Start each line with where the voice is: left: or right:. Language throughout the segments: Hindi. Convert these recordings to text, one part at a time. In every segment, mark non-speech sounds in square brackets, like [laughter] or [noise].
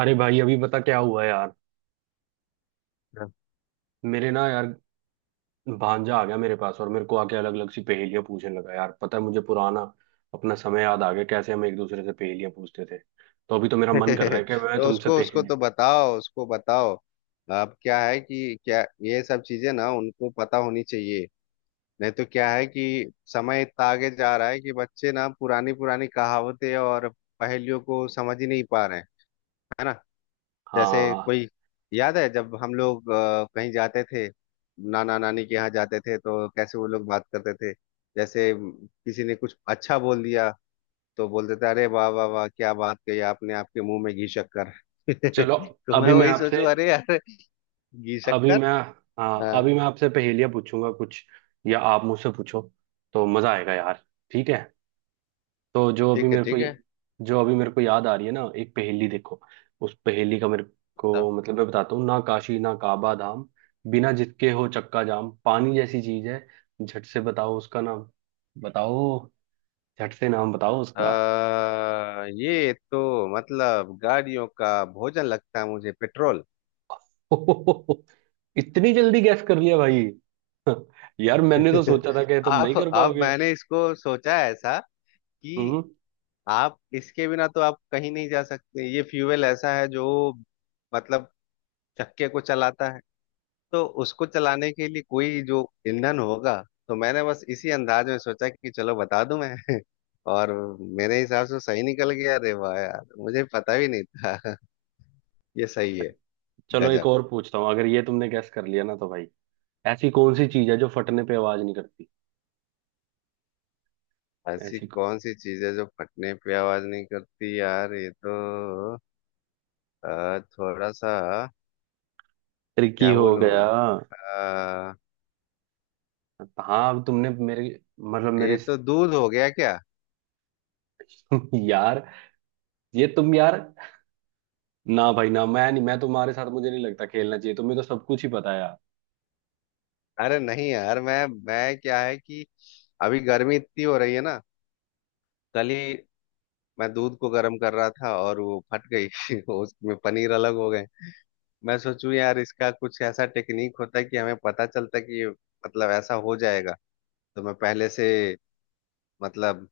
right: अरे भाई अभी पता क्या हुआ यार।
left: [laughs]
right: मेरे ना यार, भांजा आ गया मेरे पास और मेरे को आके अलग अलग सी पहेलियां पूछने लगा। यार पता है, मुझे पुराना अपना समय याद आ गया, कैसे हम एक दूसरे से पहेलियां पूछते थे। तो अभी तो मेरा मन कर रहा है कि मैं
left: तो
right: तुमसे
left: उसको उसको
right: पहेली।
left: तो बताओ, उसको बताओ। अब क्या है कि क्या ये सब चीजें ना उनको पता होनी चाहिए। नहीं तो क्या है कि समय इतना आगे जा रहा है कि बच्चे ना पुरानी पुरानी कहावतें और पहेलियों को समझ ही नहीं पा रहे हैं, है ना। जैसे
right: हाँ,
left: कोई, याद है जब हम लोग कहीं जाते थे, नाना नानी के यहाँ जाते थे, तो कैसे वो लोग बात करते थे। जैसे किसी ने कुछ अच्छा बोल दिया तो बोलते थे, अरे वाह वाह वाह, क्या बात कही आपने, आपके मुंह में घी शक्कर।
right: चलो।
left: [laughs] तो मैं
right: अभी मैं
left: वही
right: आपसे,
left: सोचू अरे यार, घी
right: अभी
left: शक्कर।
right: मैं, हाँ,
left: हाँ,
right: अभी मैं आपसे पहेलियां पूछूंगा कुछ, या आप मुझसे पूछो। तो मजा आएगा यार। ठीक है। तो जो अभी
left: ठीक है
right: मेरे
left: ठीक है,
right: को जो अभी मेरे को याद आ रही है ना, एक पहेली देखो। उस पहेली का मेरे
left: बताओ।
right: को मतलब, मैं बताता हूँ ना। काशी ना काबा धाम, बिना जिसके हो चक्का जाम, पानी जैसी चीज है, झट से बताओ उसका नाम। बताओ, झट से नाम बताओ उसका।
left: ये तो मतलब गाड़ियों का भोजन लगता है मुझे, पेट्रोल।
right: [laughs] इतनी जल्दी गैस कर लिया भाई। [laughs] यार मैंने तो सोचा था
left: [laughs]
right: कि तुम
left: आप
right: नहीं कर
left: आप
right: पाओगे।
left: मैंने इसको सोचा है ऐसा कि
right: हम्म।
left: आप इसके बिना तो आप कहीं नहीं जा सकते। ये फ्यूल ऐसा है जो मतलब चक्के को चलाता है। तो उसको चलाने के लिए कोई जो ईंधन होगा, तो मैंने बस इसी अंदाज में सोचा कि चलो बता दूं मैं। [laughs] और मेरे हिसाब से सही निकल गया। अरे वाह यार, मुझे पता भी नहीं था। [laughs] ये सही है।
right: चलो एक
left: गजब।
right: और पूछता हूँ, अगर ये तुमने गैस कर लिया ना तो भाई, ऐसी कौन सी चीज है जो फटने पे आवाज नहीं करती।
left: ऐसी
right: ऐसी
left: कौन सी चीज है जो फटने पे आवाज नहीं करती, यार ये तो थोड़ा सा
right: ट्रिकी
left: क्या
right: हो
left: बोलूं
right: गया।
left: मैं। अ,
right: हाँ अब तुमने मेरे, मतलब मेरे।
left: ये तो दूध हो गया क्या।
right: [laughs] यार, ये तुम यार, ना भाई ना, मैं नहीं, मैं तुम्हारे साथ मुझे नहीं लगता खेलना चाहिए, तुम्हें तो सब कुछ ही पता है यार।
left: अरे नहीं यार, मैं क्या है कि अभी गर्मी इतनी हो रही है ना, कल ही मैं दूध को गर्म कर रहा था और वो फट गई। [laughs] उसमें पनीर अलग हो गए। मैं सोचूं यार, इसका कुछ ऐसा टेक्निक होता कि हमें पता चलता कि ये मतलब ऐसा हो जाएगा, तो मैं पहले से मतलब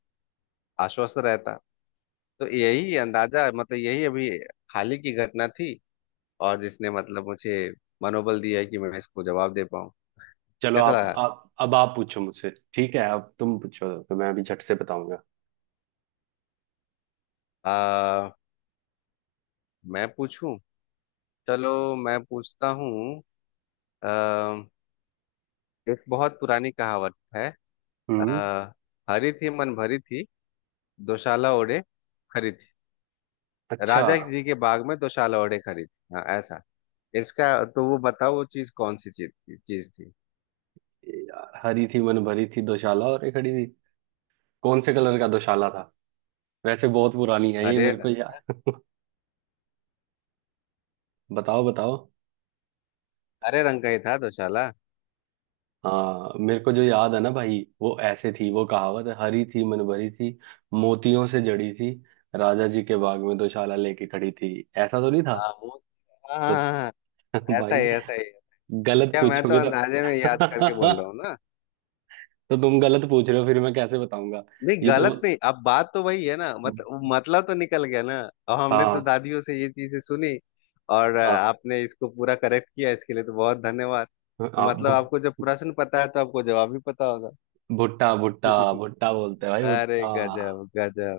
left: आश्वस्त रहता। तो यही अंदाजा, मतलब यही अभी हाल ही की घटना थी, और जिसने मतलब मुझे मनोबल दिया कि मैं इसको जवाब दे पाऊँ।
right: चलो
left: कैसा
right: आप
left: रहा।
right: आप अब आप पूछो मुझसे, ठीक है, अब तुम पूछो तो मैं अभी झट से बताऊंगा।
left: आ, मैं पूछूं, चलो मैं पूछता हूँ। अ, एक बहुत पुरानी कहावत है।
right: हम्म।
left: आ, हरी थी मन भरी थी, दोशाला ओढ़े खरी थी।
right: अच्छा।
left: राजा जी के बाग में दोशाला ओढ़े खरी थी। हाँ ऐसा, इसका, तो वो बताओ वो चीज कौन सी चीज थी, चीज थी।
right: यार, हरी थी मन भरी थी, दोशाला और एक खड़ी थी। कौन से कलर का दोशाला था? वैसे बहुत पुरानी है ये
left: हरे
right: मेरे को
left: रंग,
right: यार। बताओ बताओ।
left: हरे रंग का ही था दोशाला।
right: हाँ मेरे को जो याद है ना भाई, वो ऐसे थी वो कहावत। हरी थी मन भरी थी, मोतियों से जड़ी थी, राजा जी के बाग में दोशाला लेके खड़ी थी। ऐसा तो नहीं था?
left: तो, हाँ हाँ,
right: तो
left: हाँ, हाँ,
right: [laughs] भाई,
left: ऐसा ही
right: गलत
left: क्या, मैं तो
right: पूछोगे तो
left: अंदाजे में याद करके बोल
right: [laughs]
left: रहा हूँ ना।
right: तो तुम गलत पूछ रहे हो फिर मैं कैसे बताऊंगा।
left: नहीं
right: ये तो,
left: गलत नहीं, अब बात तो वही है ना, मतलब, मतलब तो निकल गया ना। अब हमने तो
right: हाँ
left: दादियों से ये चीजें सुनी, और
right: हाँ
left: आपने इसको पूरा करेक्ट किया, इसके लिए तो बहुत धन्यवाद। तो
right: हाँ
left: मतलब
right: भुट-
left: आपको जब प्रश्न पता है तो आपको जवाब भी पता होगा।
right: भुट्टा भुट्टा
left: [laughs]
right: भुट्टा बोलते हैं भाई,
left: अरे
right: भुट्टा।
left: गजब गजब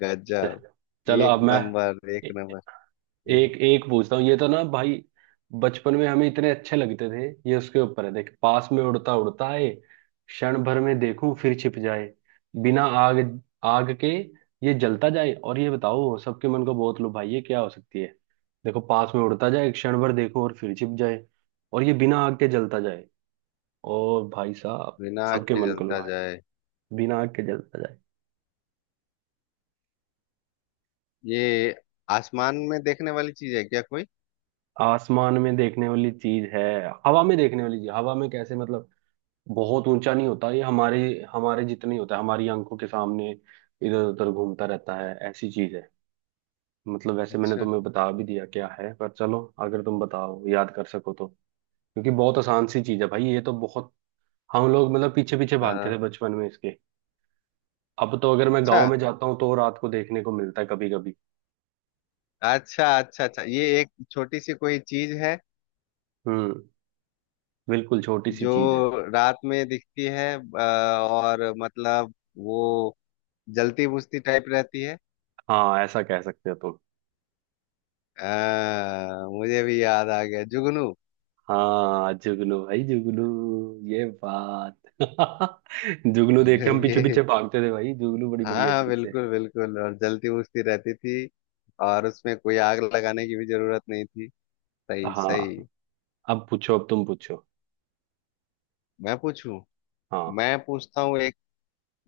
left: गजब।
right: चलो
left: एक
right: अब मैं
left: नंबर एक नंबर। हम्म,
right: एक एक पूछता हूँ। ये तो ना भाई, बचपन में हमें इतने अच्छे लगते थे। ये उसके ऊपर है। देख, पास में उड़ता उड़ता आए, क्षण भर में देखूं फिर छिप जाए, बिना आग, आग के ये जलता जाए, और ये बताओ सबके मन को बहुत लो भाई, ये क्या हो सकती है। देखो पास में उड़ता जाए, क्षण भर देखूं और फिर छिप जाए, और ये बिना आग के जलता जाए, और भाई साहब,
left: बिना आग
right: सबके
left: के
right: मन को
left: जलता
right: लुभाए,
left: जाए,
right: बिना आग के जलता जाए।
left: ये आसमान में देखने वाली चीज है क्या कोई।
right: आसमान में देखने वाली चीज है, हवा में देखने वाली चीज। हवा में कैसे मतलब, बहुत ऊंचा नहीं होता ये, हमारे हमारे जितना ही होता है। हमारी आंखों के सामने इधर उधर घूमता रहता है, ऐसी चीज है। मतलब वैसे मैंने
left: अच्छा,
right: तुम्हें बता भी दिया क्या है, पर चलो, अगर तुम बताओ, याद कर सको तो। क्योंकि बहुत आसान सी चीज है भाई ये तो, बहुत। हम लोग मतलब पीछे पीछे भागते थे
left: हाँ,
right: बचपन में इसके। अब तो अगर मैं
left: अच्छा
right: गांव में जाता हूँ तो रात को देखने को मिलता है कभी कभी।
left: अच्छा अच्छा अच्छा, ये एक छोटी सी कोई चीज है
right: हम्म। बिल्कुल छोटी सी
left: जो
right: चीज है।
left: रात में दिखती है, और मतलब वो जलती बुझती टाइप रहती है।
right: हाँ ऐसा कह सकते हो तुम।
left: मुझे भी याद आ गया, जुगनू।
right: हाँ जुगनू भाई जुगनू। ये बात [laughs] जुगनू देख के हम पीछे
left: [laughs] ये
right: पीछे भागते थे भाई, जुगनू बड़ी
left: हाँ
right: बढ़िया
left: हाँ,
right: चीज है।
left: बिल्कुल बिल्कुल, और जलती बुझती रहती थी, और उसमें कोई आग लगाने की भी जरूरत नहीं थी। सही
right: हाँ,
left: सही।
right: अब पूछो, अब तुम पूछो।
left: मैं पूछूं,
right: हाँ।
left: मैं पूछता हूँ एक,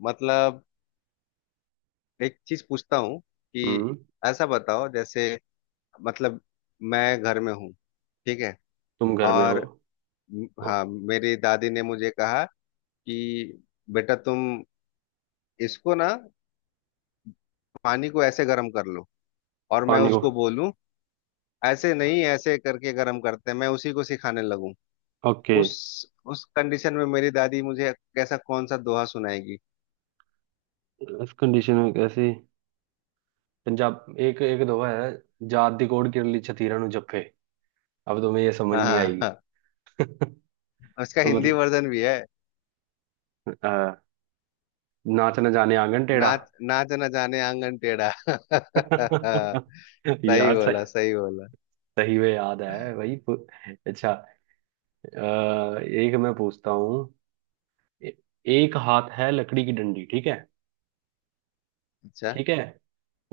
left: मतलब एक चीज पूछता हूँ कि
right: हम्म।
left: ऐसा बताओ जैसे, मतलब मैं घर में हूँ, ठीक है,
right: तुम घर में हो।
left: और हाँ मेरी दादी ने मुझे कहा कि बेटा तुम इसको ना, पानी को ऐसे गर्म कर लो। और मैं
right: पानी को।
left: उसको बोलूं ऐसे नहीं, ऐसे करके गर्म करते हैं, मैं उसी को सिखाने लगूं।
right: ओके।
left: उस उस कंडीशन में मेरी दादी मुझे कैसा कौन सा दोहा सुनाएगी।
right: इस कंडीशन में कैसी, पंजाब एक एक दोहा है, जात दी कोड़ किरली छतीरा नु जप्फे। अब तुम्हें ये समझ
left: हाँ
right: नहीं
left: हाँ
right: आएगी।
left: हाँ।
right: [laughs]
left: उसका हिंदी
right: मतलब
left: वर्जन भी है,
right: आ, नाच न जाने आंगन टेढ़ा।
left: नाच नाच न जाने आंगन टेढ़ा। [laughs]
right: [laughs]
left: सही
right: यार,
left: बोला सही बोला।
right: सही में याद है वही पू- अच्छा। अ, एक मैं पूछता हूँ। ए- एक हाथ है लकड़ी की डंडी, ठीक है?
left: अच्छा,
right: ठीक है,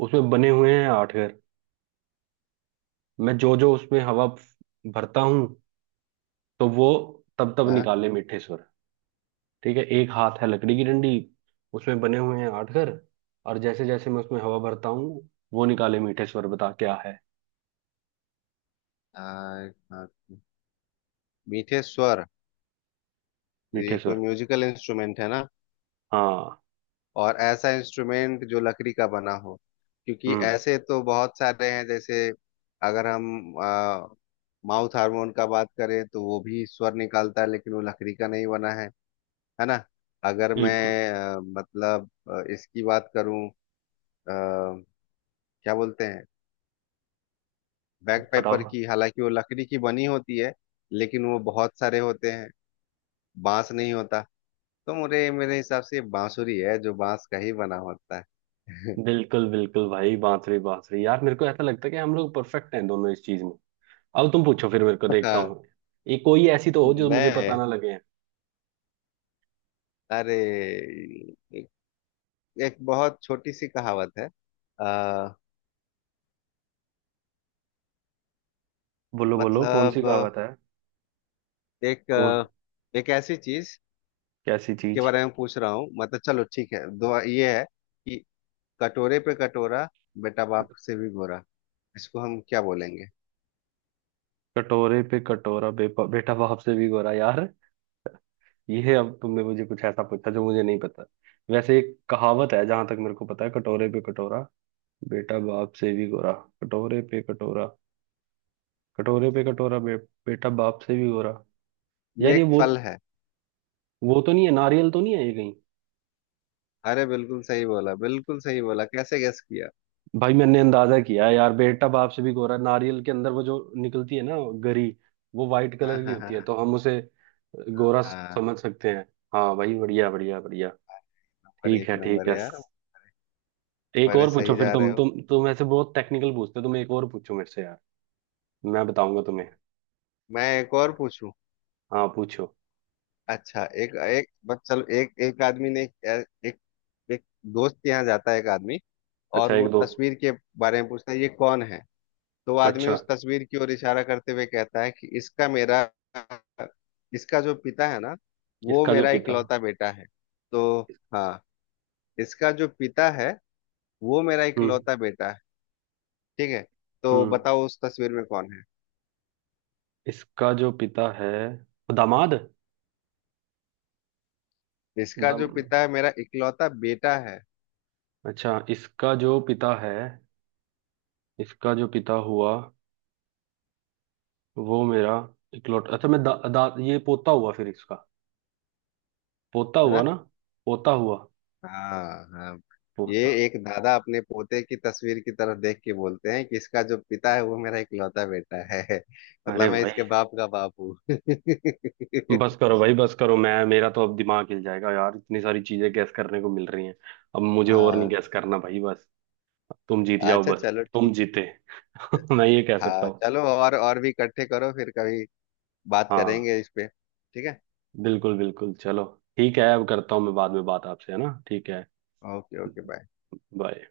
right: उसमें बने हुए हैं आठ घर, मैं जो जो उसमें हवा फ- भरता हूँ, तो वो तब तब
left: हाँ,
right: निकाले मीठे स्वर। ठीक है, एक हाथ है लकड़ी की डंडी, उसमें बने हुए हैं आठ घर, और जैसे जैसे मैं उसमें हवा भरता हूँ, वो निकाले मीठे स्वर। बता क्या है,
left: आ, हाँ, मीठे स्वर, ये
right: मीठे
left: कोई
right: स्वर।
left: म्यूजिकल इंस्ट्रूमेंट है ना।
right: हाँ।
left: और ऐसा इंस्ट्रूमेंट जो लकड़ी का बना हो, क्योंकि
right: हम्म।
left: ऐसे तो बहुत सारे हैं, जैसे अगर हम माउथ हार्मोन का बात करें तो वो भी स्वर निकालता है, लेकिन वो लकड़ी का नहीं बना है ना। अगर
right: बिल्कुल।
left: मैं इसकी बात करूं, अ, क्या बोलते हैं, बैग
right: बताओ।
left: पेपर की, हालांकि वो लकड़ी की बनी होती है, लेकिन वो बहुत सारे होते हैं, बांस नहीं होता। तो मेरे मेरे हिसाब से ये बांसुरी है, जो बांस का ही बना होता है। [laughs]
right: बिल्कुल बिल्कुल भाई, बांसुरी, बांसुरी। यार मेरे को ऐसा लगता है कि हम लोग परफेक्ट हैं दोनों इस चीज में। अब तुम पूछो, फिर मेरे को देखता
left: हाँ।
right: हूँ। ये कोई ऐसी तो हो जो मुझे पता
left: मैं,
right: ना लगे।
left: अरे, एक, एक बहुत छोटी सी कहावत है, आ,
right: बोलो बोलो, कौन सी
left: मतलब
right: कहावत है? कौन?
left: एक, एक ऐसी चीज
right: कैसी
left: के
right: चीज?
left: बारे में पूछ रहा हूँ, मतलब चलो ठीक है दो, ये है कि कटोरे पे कटोरा, बेटा बाप से भी गोरा, इसको हम क्या बोलेंगे।
right: कटोरे पे कटोरा, बेपा, बेटा बाप से भी गोरा। यार ये, अब तुमने मुझे कुछ ऐसा पूछा जो मुझे नहीं पता। वैसे एक कहावत है जहां तक मेरे को पता है, कटोरे पे कटोरा, बेटा बाप से भी गोरा। कटोरे पे कटोरा, कटोरे पे कटोरा, बे, बेटा बाप से भी गोरा।
left: ये
right: यार ये
left: एक फल
right: बहुत,
left: है।
right: वो तो नहीं है, नारियल तो नहीं है ये कहीं?
left: अरे बिल्कुल सही बोला बिल्कुल सही बोला, कैसे गेस किया।
right: भाई मैंने अंदाजा किया है यार, बेटा बाप से भी गोरा, नारियल के अंदर वो जो निकलती है ना, गरी, वो वाइट
left: हाँ
right: कलर की
left: हाँ
right: होती है,
left: हाँ
right: तो हम उसे गोरा
left: हाँ,
right: समझ सकते हैं। हाँ भाई, बढ़िया बढ़िया बढ़िया।
left: नंबर
right: ठीक
left: एक
right: है ठीक
left: नंबर
right: है,
left: है यार।
right: एक
left: बड़े
right: और पूछो।
left: सही
right: फिर
left: जा रहे
right: तुम
left: हो।
right: तुम तुम ऐसे बहुत टेक्निकल पूछते हो तुम, एक और पूछो मेरे से यार। मैं बताऊंगा तुम्हें।
left: मैं एक और पूछूं।
right: हाँ पूछो।
left: अच्छा, एक एक बस, चलो, एक, एक आदमी ने एक, एक, एक दोस्त के यहाँ जाता है एक आदमी, और
right: अच्छा
left: वो
right: एक दो।
left: तस्वीर के बारे में पूछता है, ये कौन है। तो आदमी
right: अच्छा
left: उस तस्वीर की ओर इशारा करते हुए कहता है कि इसका मेरा, इसका जो पिता है ना, वो
right: इसका जो
left: मेरा
right: पिता।
left: इकलौता बेटा है। तो, हाँ, इसका जो पिता है वो मेरा
right: हम्म।
left: इकलौता बेटा है, ठीक है। तो
right: हम्म।
left: बताओ उस तस्वीर में कौन है।
right: इसका जो पिता है, दामाद।
left: इसका
right: दम,
left: जो पिता है मेरा इकलौता बेटा है
right: अच्छा इसका जो पिता है, इसका जो पिता हुआ, वो मेरा इकलौता, अच्छा मैं दा, दा, ये पोता हुआ फिर इसका, पोता
left: है
right: हुआ
left: ना।
right: ना, पोता हुआ,
left: हाँ हाँ। ये
right: पोता।
left: एक दादा अपने पोते की तस्वीर की तरफ देख के बोलते हैं कि इसका जो पिता है वो मेरा इकलौता बेटा है। [laughs]
right: अरे
left: मतलब मैं
right: भाई,
left: इसके बाप का बाप हूँ। [laughs]
right: बस करो भाई, बस करो। मैं, मेरा तो अब दिमाग हिल जाएगा यार, इतनी सारी चीजें गैस करने को मिल रही हैं। अब मुझे और नहीं
left: हाँ,
right: गैस करना भाई, बस। तुम जीत जाओ
left: अच्छा
right: बस।
left: चलो
right: तुम
left: ठीक है।
right: जीते, [laughs] मैं ये कह सकता
left: हाँ
right: हूँ।
left: चलो, और भी इकट्ठे करो, फिर कभी बात
right: हाँ
left: करेंगे इस पे, ठीक है।
right: बिल्कुल बिल्कुल चलो। ठीक है, अब करता हूँ, मैं बाद में बात आपसे, है ना, ठीक है।
left: Okay okay bye.
right: बाय।